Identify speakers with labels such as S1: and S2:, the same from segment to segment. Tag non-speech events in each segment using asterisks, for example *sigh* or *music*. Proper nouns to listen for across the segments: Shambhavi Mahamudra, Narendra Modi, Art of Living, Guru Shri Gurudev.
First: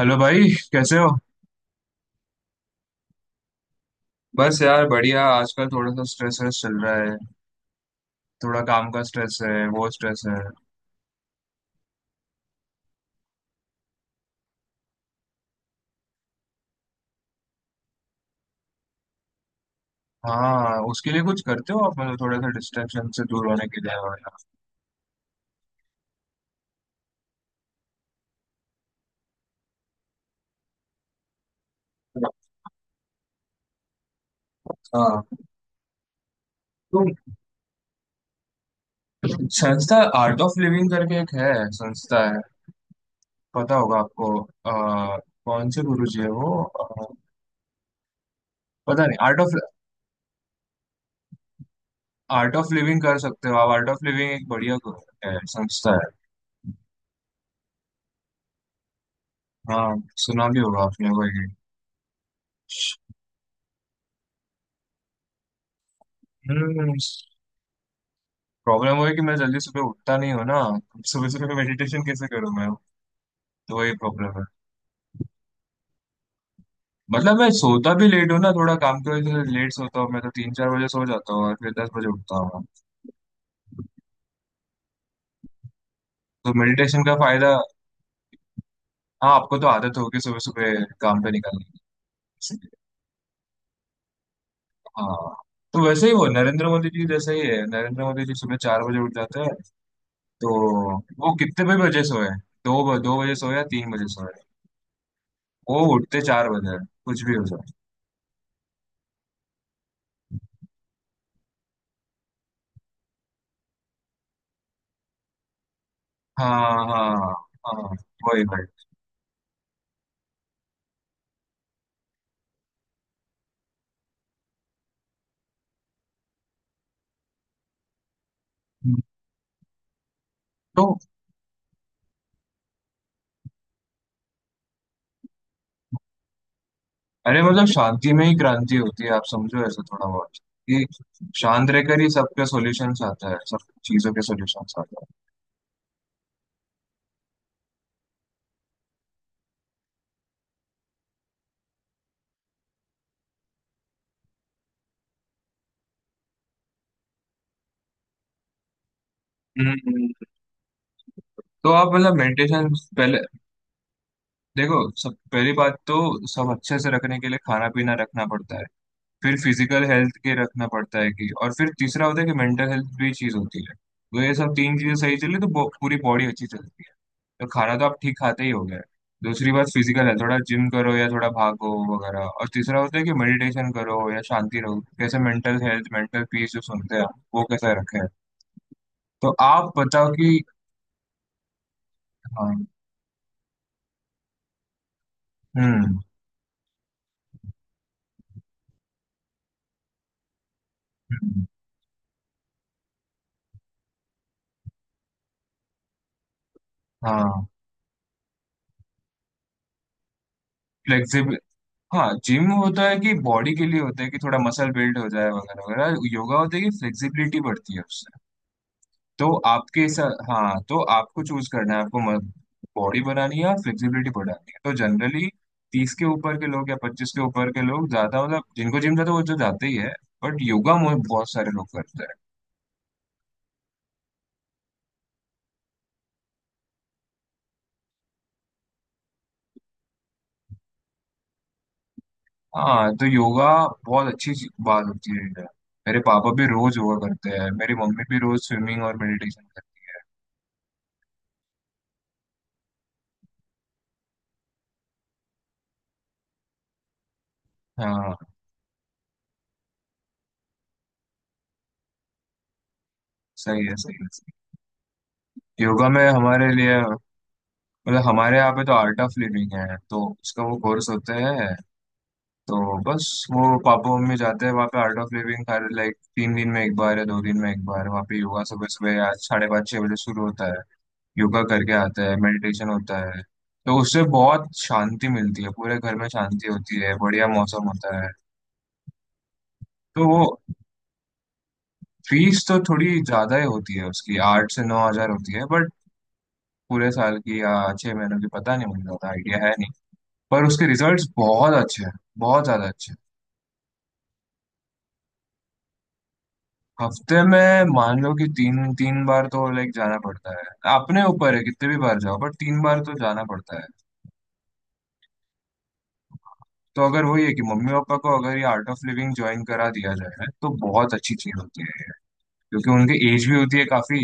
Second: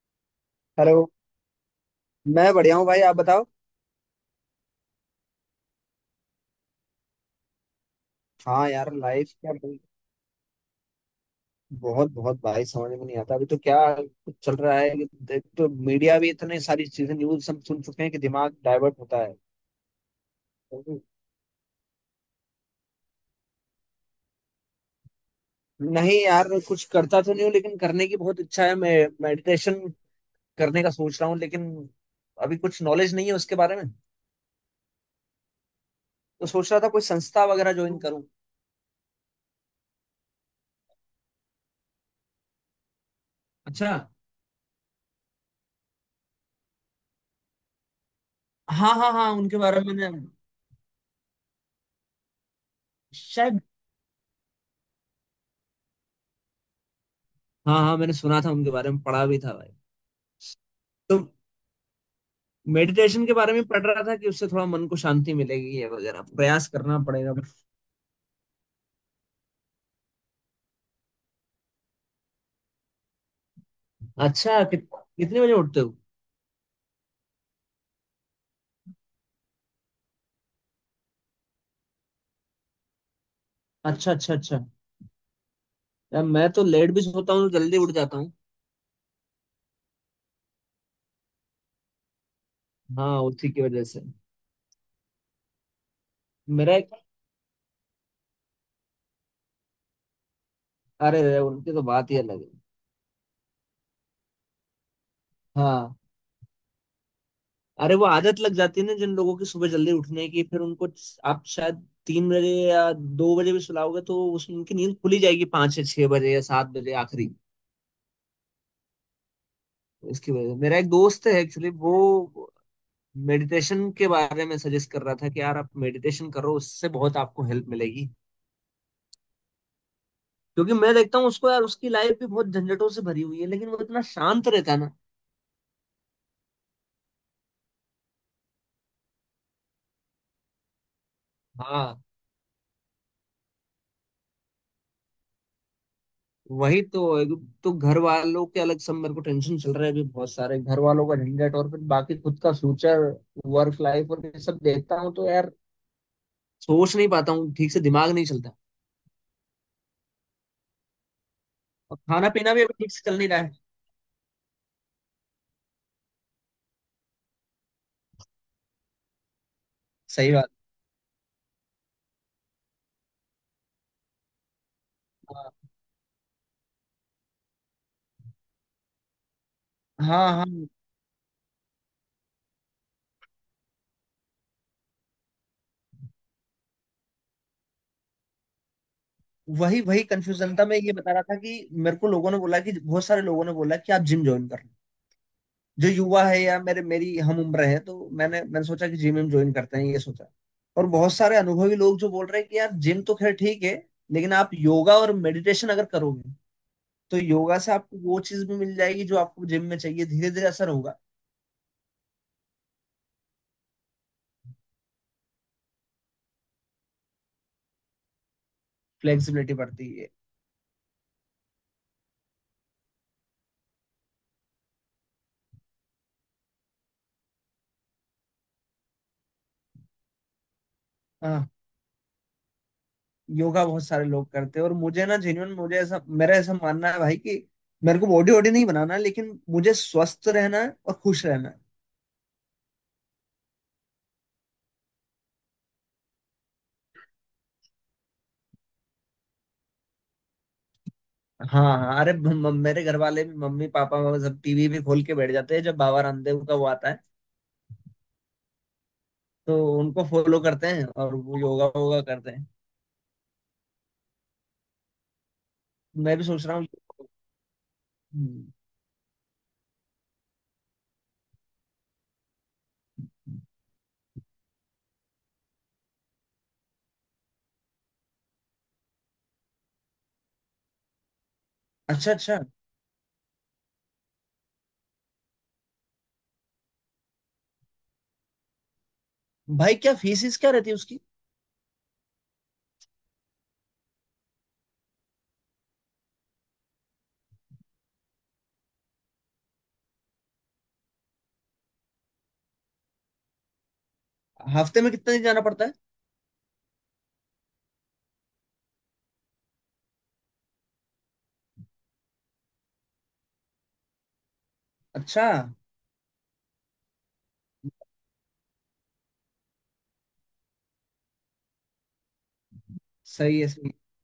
S1: Hello भाई, कैसे
S2: hello.
S1: हो?
S2: मैं बढ़िया हूँ भाई, आप बताओ।
S1: बस यार बढ़िया। आजकल थोड़ा सा स्ट्रेस स्ट्रेस चल रहा है। थोड़ा
S2: हाँ
S1: काम
S2: यार,
S1: का
S2: लाइफ
S1: स्ट्रेस है।
S2: क्या
S1: वो स्ट्रेस है।
S2: बहुत बहुत भाई समझ में नहीं आता, अभी तो क्या कुछ चल रहा है कि देख, तो मीडिया भी इतनी सारी चीजें, न्यूज हम सुन चुके हैं कि दिमाग डाइवर्ट होता है।
S1: हाँ, उसके लिए कुछ करते हो आप? मतलब थोड़ा सा डिस्ट्रैक्शन से दूर होने के लिए वगैरह?
S2: नहीं यार, कुछ करता तो नहीं हूँ लेकिन करने की बहुत इच्छा है। मैं मेडिटेशन करने का सोच रहा हूँ, लेकिन अभी कुछ नॉलेज नहीं है उसके बारे में।
S1: हाँ
S2: तो सोच रहा था कोई
S1: तो
S2: संस्था वगैरह ज्वाइन करूँ।
S1: संस्था, आर्ट ऑफ लिविंग करके एक है, संस्था है, पता
S2: अच्छा।
S1: होगा आपको। आ, कौन से गुरु जी है वो?
S2: हाँ
S1: पता
S2: हाँ
S1: नहीं।
S2: हाँ,
S1: आर्ट ऑफ
S2: उनके बारे में मैंने,
S1: आर्ट ऑफ लिविंग कर सकते हो
S2: शायद।
S1: आप। आर्ट ऑफ लिविंग एक बढ़िया है, संस्था है।
S2: हाँ हाँ, मैंने सुना था उनके बारे में, पढ़ा भी था भाई।
S1: हाँ, सुना भी होगा आपने
S2: तो
S1: वही।
S2: मेडिटेशन के बारे में पढ़ रहा था कि उससे थोड़ा मन को शांति मिलेगी, ये वगैरह प्रयास
S1: हम्म।
S2: करना पड़ेगा।
S1: प्रॉब्लम वो है कि मैं जल्दी सुबह उठता नहीं हूँ ना। सुबह सुबह मेडिटेशन कैसे करूँ मैं? तो वही प्रॉब्लम है।
S2: अच्छा, कितने बजे उठते हो।
S1: मतलब मैं सोता भी लेट हूँ ना, थोड़ा काम की वजह से लेट सोता हूँ मैं। तो 3 4 बजे सो जाता हूँ और फिर 10 बजे उठता हूँ।
S2: अच्छा अच्छा अच्छा। यार मैं
S1: तो
S2: तो लेट भी
S1: मेडिटेशन का
S2: सोता हूँ
S1: फायदा।
S2: तो जल्दी उठ जाता हूँ।
S1: हाँ, आपको तो आदत होगी सुबह सुबह काम पे निकलने की, इसलिए।
S2: हाँ उसी की वजह से।
S1: हाँ तो वैसे ही वो, नरेंद्र
S2: मेरा
S1: मोदी
S2: एक,
S1: जी जैसा ही है। नरेंद्र मोदी जी सुबह 4 बजे उठ जाते हैं तो।
S2: अरे
S1: वो
S2: रे,
S1: कितने
S2: उनकी
S1: भी
S2: तो
S1: बजे
S2: बात ही
S1: सोए,
S2: अलग है।
S1: 2 बजे सोए या 3 बजे सोए, वो
S2: हाँ।
S1: उठते 4 बजे हैं, कुछ भी हो जाए।
S2: अरे वो आदत लग जाती है ना जिन लोगों की सुबह जल्दी उठने की, फिर उनको आप शायद तीन बजे या दो बजे भी सुलाओगे तो उस उनकी नींद खुली जाएगी पाँच या छह बजे या
S1: हाँ
S2: सात बजे
S1: हाँ
S2: आखिरी।
S1: हाँ हाँ, वही भाई।
S2: इसकी वजह से मेरा एक दोस्त है एक्चुअली, वो मेडिटेशन के बारे में सजेस्ट कर रहा था कि यार आप मेडिटेशन करो, उससे बहुत आपको हेल्प मिलेगी। क्योंकि
S1: तो
S2: मैं देखता हूँ उसको, यार उसकी लाइफ भी बहुत झंझटों से भरी हुई है लेकिन वो इतना शांत रहता है ना।
S1: अरे मतलब शांति में ही क्रांति होती है, आप समझो ऐसा थोड़ा बहुत, कि शांत रहकर
S2: हाँ,
S1: ही सबके सॉल्यूशंस आता है, सब चीजों के सॉल्यूशंस आता
S2: वही तो एक। तो घर वालों के अलग सब, मेरे को टेंशन चल रहा है अभी, बहुत सारे घर वालों का झंझट और फिर बाकी खुद का फ्यूचर, वर्क लाइफ और ये सब देखता हूँ तो यार सोच नहीं पाता हूँ ठीक से, दिमाग नहीं चलता।
S1: है। हम्म। तो आप
S2: और
S1: मतलब
S2: खाना पीना भी
S1: मेडिटेशन।
S2: अभी ठीक से
S1: पहले
S2: चल नहीं रहा है।
S1: देखो, सब पहली बात तो, सब अच्छे से रखने के लिए खाना पीना रखना पड़ता है। फिर फिजिकल हेल्थ
S2: सही
S1: के
S2: बात।
S1: रखना पड़ता है कि, और फिर तीसरा होता है कि मेंटल हेल्थ भी चीज होती है। तो ये सब तीन चीजें सही चली तो
S2: हाँ
S1: पूरी बॉडी अच्छी चलती है। तो खाना तो आप ठीक खाते ही हो गए। दूसरी बात फिजिकल है,
S2: हाँ
S1: थोड़ा
S2: हाँ।
S1: जिम करो या थोड़ा भागो वगैरह। और तीसरा होता है कि मेडिटेशन करो या शांति रहो, कैसे मेंटल हेल्थ, मेंटल पीस जो सुनते हैं आप, वो कैसा रखे। तो आप
S2: वही वही
S1: बताओ कि।
S2: कंफ्यूजन था, मैं ये बता रहा था कि मेरे को लोगों ने
S1: हाँ।
S2: बोला कि, बहुत सारे लोगों ने बोला कि आप जिम ज्वाइन कर लो। जो
S1: हम्म।
S2: युवा है या मेरे मेरी हम उम्र है तो मैंने, मैंने सोचा कि जिम ज्वाइन करते हैं, ये सोचा। और बहुत सारे
S1: हम्म,
S2: अनुभवी लोग जो बोल रहे हैं कि यार जिम तो खैर ठीक है, लेकिन आप योगा और मेडिटेशन अगर करोगे तो
S1: हाँ।
S2: योगा से आपको वो चीज भी मिल जाएगी जो आपको जिम में चाहिए, धीरे धीरे असर होगा।
S1: फ्लेक्सिबल। हाँ, जिम होता है कि बॉडी के लिए होता है कि थोड़ा मसल बिल्ड हो जाए वगैरह वगैरह। योगा होता है कि फ्लेक्सिबिलिटी बढ़ती है। तो
S2: फ्लेक्सिबिलिटी
S1: आपके
S2: बढ़ती है।
S1: साथ, हाँ तो आपको चूज करना है। आपको बॉडी बनानी है या फ्लेक्सिबिलिटी बढ़ानी है। तो जनरली तीस के ऊपर के लोग या पच्चीस के ऊपर के लोग ज्यादा मतलब, जिनको जिम जाता है वो तो जाते ही है, बट योगा मुझे बहुत
S2: हाँ।
S1: सारे लोग करते हैं।
S2: योगा बहुत सारे लोग करते हैं। और मुझे ना जेन्युइन, मुझे ऐसा, मेरा ऐसा मानना है भाई कि मेरे को बॉडी वॉडी नहीं बनाना है, लेकिन मुझे स्वस्थ रहना है और खुश रहना है।
S1: हाँ, तो योगा बहुत अच्छी बात होती है योगा। मेरे पापा भी रोज योगा करते हैं, मेरी मम्मी भी रोज स्विमिंग और मेडिटेशन करते
S2: हाँ हाँ, अरे मेरे घर वाले भी, मम्मी पापा वो सब टीवी भी खोल के बैठ जाते हैं जब बाबा रामदेव का वो आता है
S1: हैं। हाँ,
S2: तो उनको फॉलो करते हैं और वो योगा वोगा करते हैं।
S1: सही है, सही है, सही है। योगा में
S2: मैं भी सोच
S1: हमारे
S2: रहा हूँ।
S1: लिए, मतलब हमारे
S2: हम्म।
S1: यहाँ पे तो आर्ट ऑफ लिविंग है तो उसका वो कोर्स होता है। तो बस वो पापा मम्मी जाते हैं वहाँ पे, आर्ट ऑफ लिविंग हर लाइक 3 दिन में 1 बार या 2 दिन में 1 बार। वहाँ पे योगा सुबह सुबह आज साढ़े 5 6 बजे शुरू होता है। योगा करके आते
S2: अच्छा
S1: हैं,
S2: अच्छा।
S1: मेडिटेशन होता है। तो उससे बहुत शांति मिलती है, पूरे घर में शांति होती है, बढ़िया मौसम होता है।
S2: भाई क्या
S1: तो वो
S2: फीस क्या रहती है उसकी।
S1: फीस तो थोड़ी ज्यादा ही होती है उसकी, 8 से 9 हज़ार होती है बट पूरे साल की या 6 महीनों की पता नहीं, मुझे ज्यादा आइडिया है नहीं। पर उसके रिजल्ट्स बहुत अच्छे हैं, बहुत ज्यादा अच्छे हैं।
S2: हफ्ते में कितने दिन जाना पड़ता है।
S1: हफ्ते में मान लो कि तीन तीन बार तो लाइक जाना पड़ता है। अपने ऊपर है, कितने भी बार जाओ, पर 3 बार तो जाना पड़ता है।
S2: अच्छा।
S1: तो अगर वही है कि मम्मी पापा को अगर ये आर्ट ऑफ लिविंग ज्वाइन करा दिया जाए तो बहुत अच्छी चीज होती है ये। क्योंकि उनकी एज भी
S2: सही है
S1: होती है
S2: सही,
S1: काफी,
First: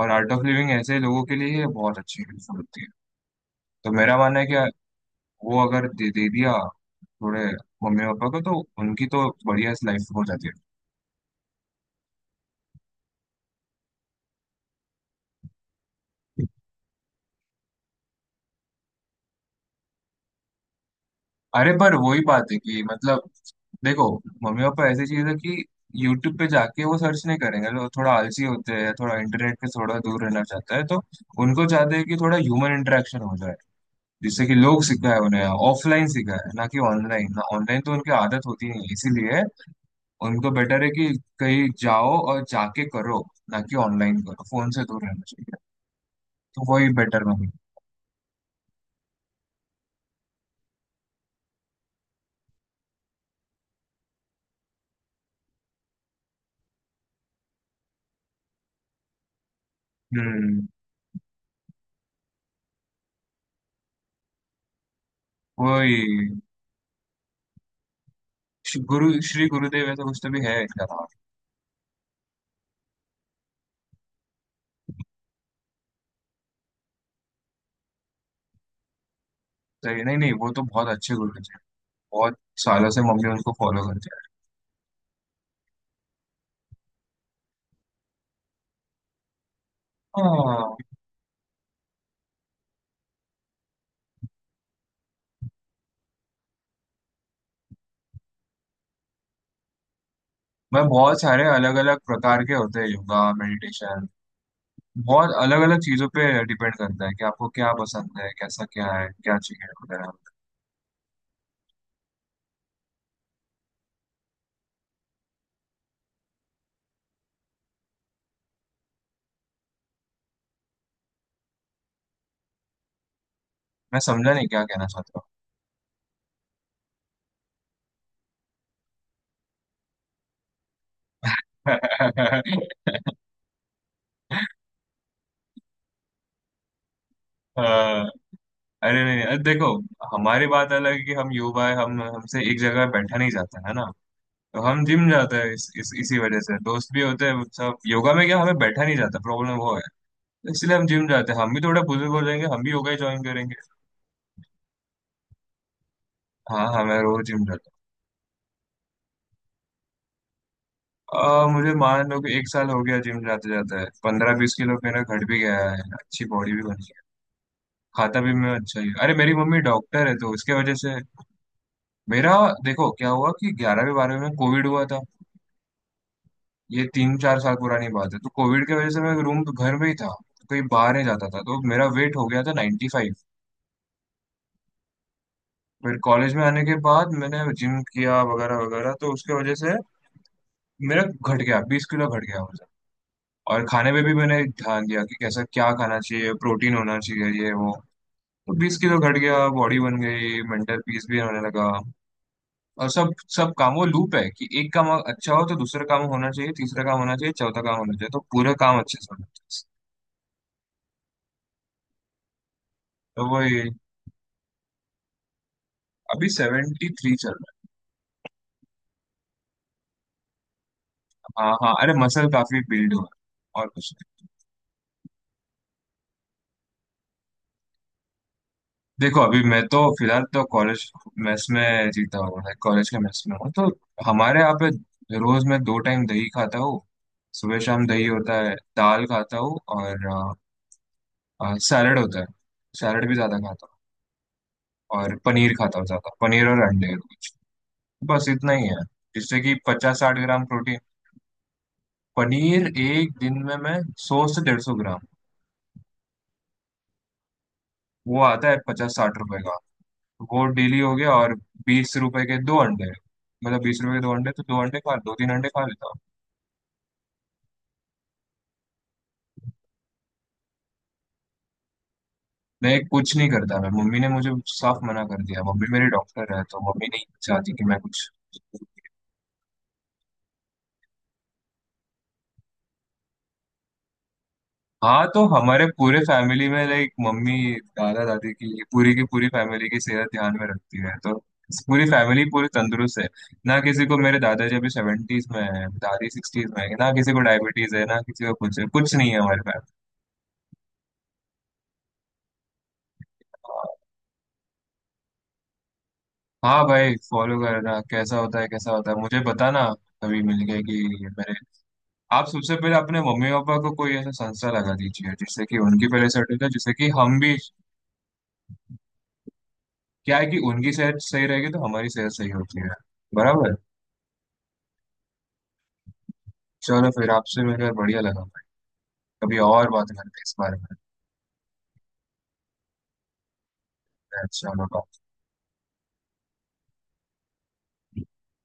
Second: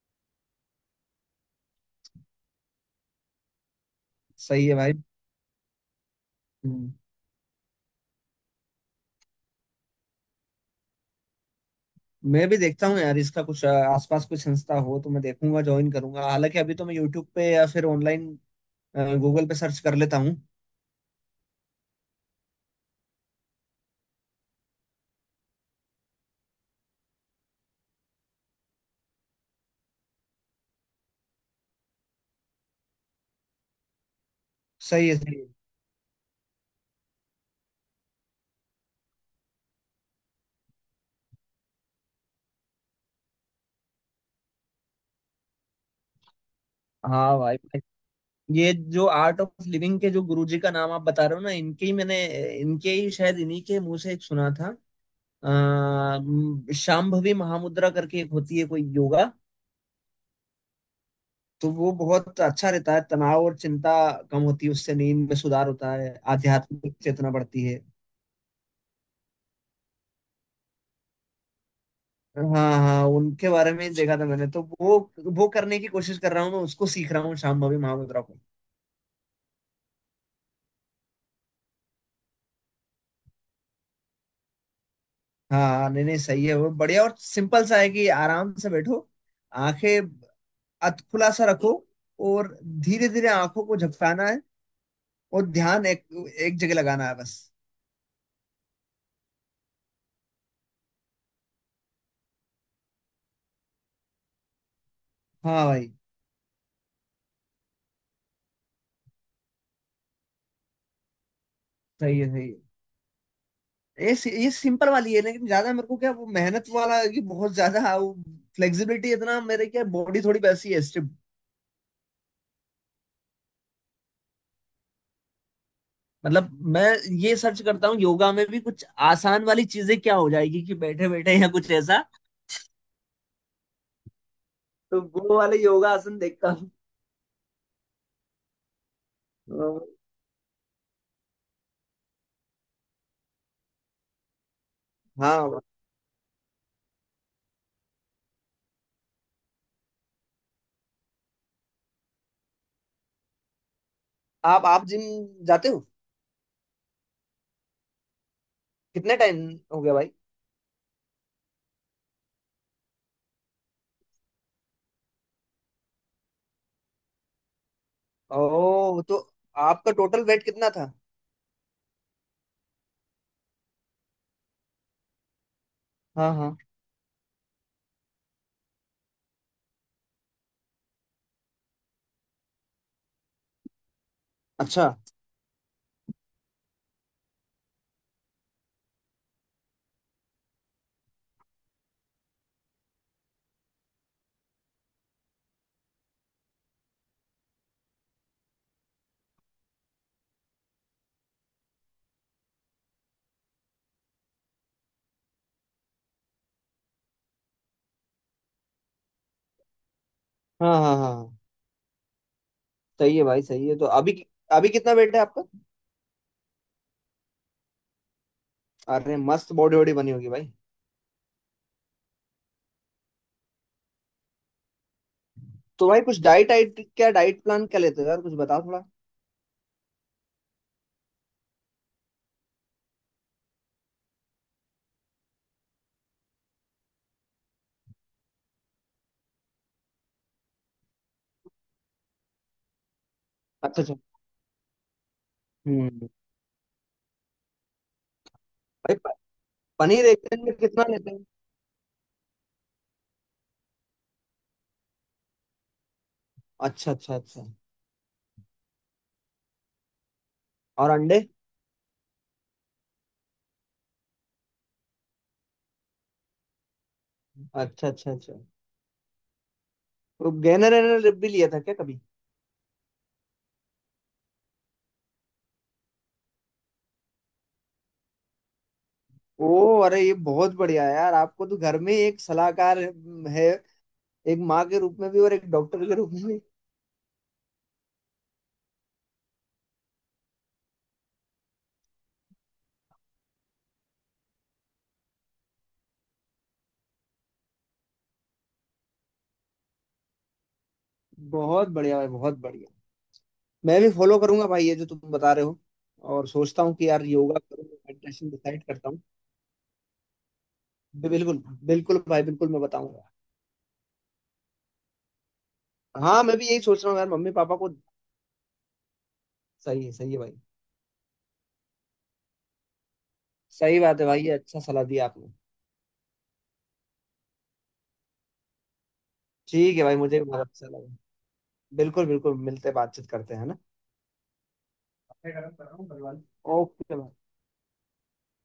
S1: और आर्ट ऑफ लिविंग ऐसे लोगों के लिए ये बहुत अच्छी हेल्पफुल होती है। तो मेरा मानना है
S2: सही
S1: कि
S2: है भाई।
S1: वो अगर दे दिया
S2: हम्म।
S1: थोड़े, मम्मी पापा को, तो उनकी तो बढ़िया लाइफ हो जाती है।
S2: मैं भी देखता हूँ यार इसका कुछ, आसपास कोई संस्था हो तो मैं देखूंगा ज्वाइन करूंगा। हालांकि अभी तो मैं यूट्यूब पे या फिर ऑनलाइन गूगल पे सर्च कर लेता हूँ।
S1: अरे पर वही बात है कि मतलब, देखो, मम्मी पापा ऐसी चीज है कि यूट्यूब पे जाके वो सर्च नहीं करेंगे। लोग थोड़ा आलसी होते हैं, थोड़ा इंटरनेट से थोड़ा दूर रहना चाहता है। तो उनको चाहते हैं कि थोड़ा ह्यूमन इंटरेक्शन हो जाए, जिससे कि लोग
S2: सही है
S1: सिखाए,
S2: सही
S1: उन्हें
S2: है।
S1: ऑफलाइन सिखाए ना कि ऑनलाइन। ना, ऑनलाइन तो उनकी आदत होती नहीं है, इसीलिए उनको बेटर है कि कहीं जाओ और जाके करो, ना कि ऑनलाइन करो। फोन से दूर रहना चाहिए, तो वही बेटर
S2: हाँ
S1: मानी।
S2: भाई भाई। ये जो आर्ट ऑफ लिविंग के जो गुरुजी का नाम आप बता रहे हो ना, इनके ही मैंने, इनके ही शायद, इन्हीं के मुंह से एक सुना था, अः शांभवी महामुद्रा करके एक होती है कोई योगा।
S1: हम्म।
S2: तो वो बहुत अच्छा रहता है, तनाव और चिंता कम होती है उससे, नींद में सुधार होता है,
S1: वही
S2: आध्यात्मिक चेतना बढ़ती है।
S1: गुरु श्री गुरुदेव ऐसा कुछ तो भी है इनका।
S2: हाँ हाँ, उनके बारे में ही देखा था मैंने तो। वो करने की कोशिश कर रहा हूँ मैं, उसको सीख रहा हूँ शाम भवी महामुद्रा को।
S1: सही है। नहीं नहीं, वो तो बहुत अच्छे गुरु जी हैं। बहुत सालों से मम्मी उनको फॉलो करती है।
S2: हाँ हाँ, नहीं नहीं, सही है वो बढ़िया और सिंपल सा है कि आराम से बैठो, आंखें
S1: हाँ,
S2: अध खुला सा रखो, और धीरे धीरे आंखों को झपकाना है और ध्यान एक, एक जगह लगाना है बस।
S1: मैं, बहुत सारे अलग अलग प्रकार के होते हैं योगा मेडिटेशन, बहुत अलग
S2: हाँ
S1: अलग
S2: भाई।
S1: चीजों पे डिपेंड करता है कि आपको क्या पसंद है, कैसा क्या है, क्या चाहिए वगैरह।
S2: सही है सही है। ये ये सिंपल वाली है, लेकिन ज्यादा मेरे को क्या वो मेहनत वाला कि बहुत ज्यादा फ्लेक्सिबिलिटी, इतना मेरे क्या बॉडी थोड़ी वैसी है।
S1: मैं समझा नहीं क्या कहना चाहता हूँ।
S2: मतलब मैं ये सर्च करता हूँ योगा में भी कुछ आसान वाली चीजें क्या हो जाएगी, कि बैठे बैठे या कुछ ऐसा, तो वो वाले योगा आसन देखता हूँ।
S1: *laughs* अ, अरे नहीं, अरे
S2: अ,
S1: देखो, हमारी बात अलग है कि हम युवा है, हम, हमसे एक जगह बैठा नहीं जाता है ना। तो हम जिम जाते हैं
S2: हाँ
S1: इसी वजह से। दोस्त भी होते हैं सब, योगा में क्या हमें बैठा नहीं जाता, प्रॉब्लम वो, इसलिए हम जिम जाते हैं। हम भी थोड़े बुजुर्ग हो जाएंगे, हम भी योगा ज्वाइन करेंगे।
S2: आप जिम जाते हो
S1: हाँ हाँ, मैं रोज जिम जाता
S2: कितने टाइम हो गया भाई।
S1: हूँ। मुझे मान लो कि 1 साल हो गया जिम जाते जाता है। 15 20 किलो मेरा घट भी गया है, अच्छी बॉडी भी बनी है। खाता भी मैं अच्छा ही,
S2: ओ
S1: अरे
S2: तो
S1: मेरी मम्मी
S2: आपका
S1: डॉक्टर है
S2: टोटल
S1: तो
S2: वेट
S1: उसके
S2: कितना
S1: वजह
S2: था।
S1: से। मेरा, देखो क्या हुआ कि ग्यारहवीं बारहवीं में कोविड हुआ था,
S2: हाँ हाँ।
S1: ये 3 4 साल पुरानी बात है। तो कोविड की वजह से मैं रूम, घर में ही था, कहीं बाहर नहीं जाता था, तो मेरा वेट हो गया था 95 फाइव।
S2: अच्छा।
S1: फिर कॉलेज में आने के बाद मैंने जिम किया वगैरह वगैरह तो उसके वजह से मेरा घट गया, 20 किलो घट गया वजन। और खाने पे भी मैंने ध्यान दिया कि कैसा क्या खाना चाहिए, प्रोटीन होना चाहिए ये वो। तो 20 किलो घट गया, बॉडी बन गई, मेंटल पीस भी होने लगा। और सब सब काम, वो लूप है कि एक काम अच्छा हो तो दूसरा काम होना चाहिए, तीसरा काम होना चाहिए, चौथा काम होना चाहिए, तो पूरा काम अच्छे से होना चाहिए।
S2: हाँ हाँ हाँ हाँ, सही है
S1: तो
S2: भाई
S1: वही,
S2: सही है। तो अभी अभी कितना वेट है आपका।
S1: अभी 73 चल रहा
S2: अरे मस्त बॉडी वॉडी बनी होगी भाई।
S1: है। हाँ हाँ, अरे मसल काफी बिल्ड हुआ है और कुछ।
S2: तो भाई कुछ डाइट आइट क्या, डाइट प्लान क्या लेते हो यार, कुछ बताओ थोड़ा।
S1: देखो अभी मैं तो फिलहाल तो कॉलेज मेस में जीता हूँ, लाइक कॉलेज के मेस में हूँ। तो हमारे यहाँ पे रोज मैं दो टाइम दही खाता हूँ। सुबह शाम दही होता है, दाल खाता हूँ, और आ, आ, सैलड होता है। सैलड भी ज्यादा खाता
S2: अच्छा अच्छा।
S1: हूँ, और पनीर खाता हूँ,
S2: हम्म।
S1: ज्यादा पनीर और अंडे। बस इतना ही है,
S2: भाई
S1: जिससे कि पचास
S2: पनीर
S1: साठ
S2: एक
S1: ग्राम
S2: दिन में
S1: प्रोटीन।
S2: कितना लेते हो।
S1: पनीर एक दिन में मैं 100 से 150 ग्राम।
S2: अच्छा अच्छा अच्छा।
S1: वो आता है 50 60 रुपए का। वो डेली
S2: और
S1: हो गया,
S2: अंडे।
S1: और 20 रुपए के 2 अंडे। मतलब 20 रुपए के 2 अंडे, तो 2 अंडे खा, 2 3 अंडे खा लेता हूँ।
S2: अच्छा अच्छा अच्छा। वो गहना रहना रिप भी लिया था क्या कभी।
S1: मैं कुछ नहीं करता, मैं, मम्मी ने मुझे साफ मना कर दिया। मम्मी मेरी डॉक्टर है तो मम्मी नहीं चाहती कि मैं कुछ।
S2: ओ अरे ये बहुत बढ़िया है यार, आपको तो घर में एक सलाहकार है, एक माँ के रूप
S1: हाँ,
S2: में भी
S1: तो
S2: और एक
S1: हमारे
S2: डॉक्टर के
S1: पूरे
S2: रूप में भी।
S1: फैमिली में लाइक मम्मी दादा दादी की पूरी फैमिली की सेहत ध्यान में रखती है, तो पूरी फैमिली पूरी तंदुरुस्त है। ना किसी को, मेरे दादाजी अभी सेवेंटीज में है, दादी सिक्सटीज में है, ना किसी को डायबिटीज है, ना किसी को कुछ है, कुछ नहीं है हमारे
S2: बहुत बढ़िया है बहुत बढ़िया। मैं
S1: फैमिली।
S2: भी फॉलो करूंगा भाई ये जो तुम बता रहे हो। और सोचता
S1: हाँ
S2: हूँ कि
S1: भाई,
S2: यार
S1: फॉलो
S2: योगा करूँ,
S1: करना
S2: मेडिटेशन डिसाइड
S1: कैसा
S2: करता
S1: होता है
S2: हूँ।
S1: मुझे बताना, कभी मिल गए कि। मेरे,
S2: बिल्कुल। बिल्कुल भाई
S1: आप
S2: बिल्कुल,
S1: सबसे
S2: मैं
S1: पहले अपने
S2: बताऊंगा।
S1: मम्मी पापा को कोई ऐसा संस्था लगा दीजिए, जिससे कि उनकी पहले
S2: हाँ
S1: सेट हो
S2: मैं भी
S1: जाए,
S2: यही
S1: जिससे
S2: सोच
S1: कि
S2: रहा हूँ यार,
S1: हम
S2: मम्मी
S1: भी।
S2: पापा को। सही
S1: क्या
S2: है
S1: है
S2: भाई।
S1: कि उनकी सेहत सही रहेगी तो हमारी सेहत सही होती है, बराबर।
S2: सही बात है भाई, ये अच्छा सलाह दिया आपने।
S1: चलो फिर आपसे मिलकर बढ़िया लगा भाई, कभी और
S2: ठीक है
S1: बात
S2: भाई,
S1: करते
S2: मुझे
S1: हैं
S2: भी
S1: इस
S2: बहुत
S1: बारे
S2: अच्छा
S1: में।
S2: लगा। बिल्कुल बिल्कुल, मिलते बातचीत करते हैं है ना।
S1: चलो bye।
S2: ओके।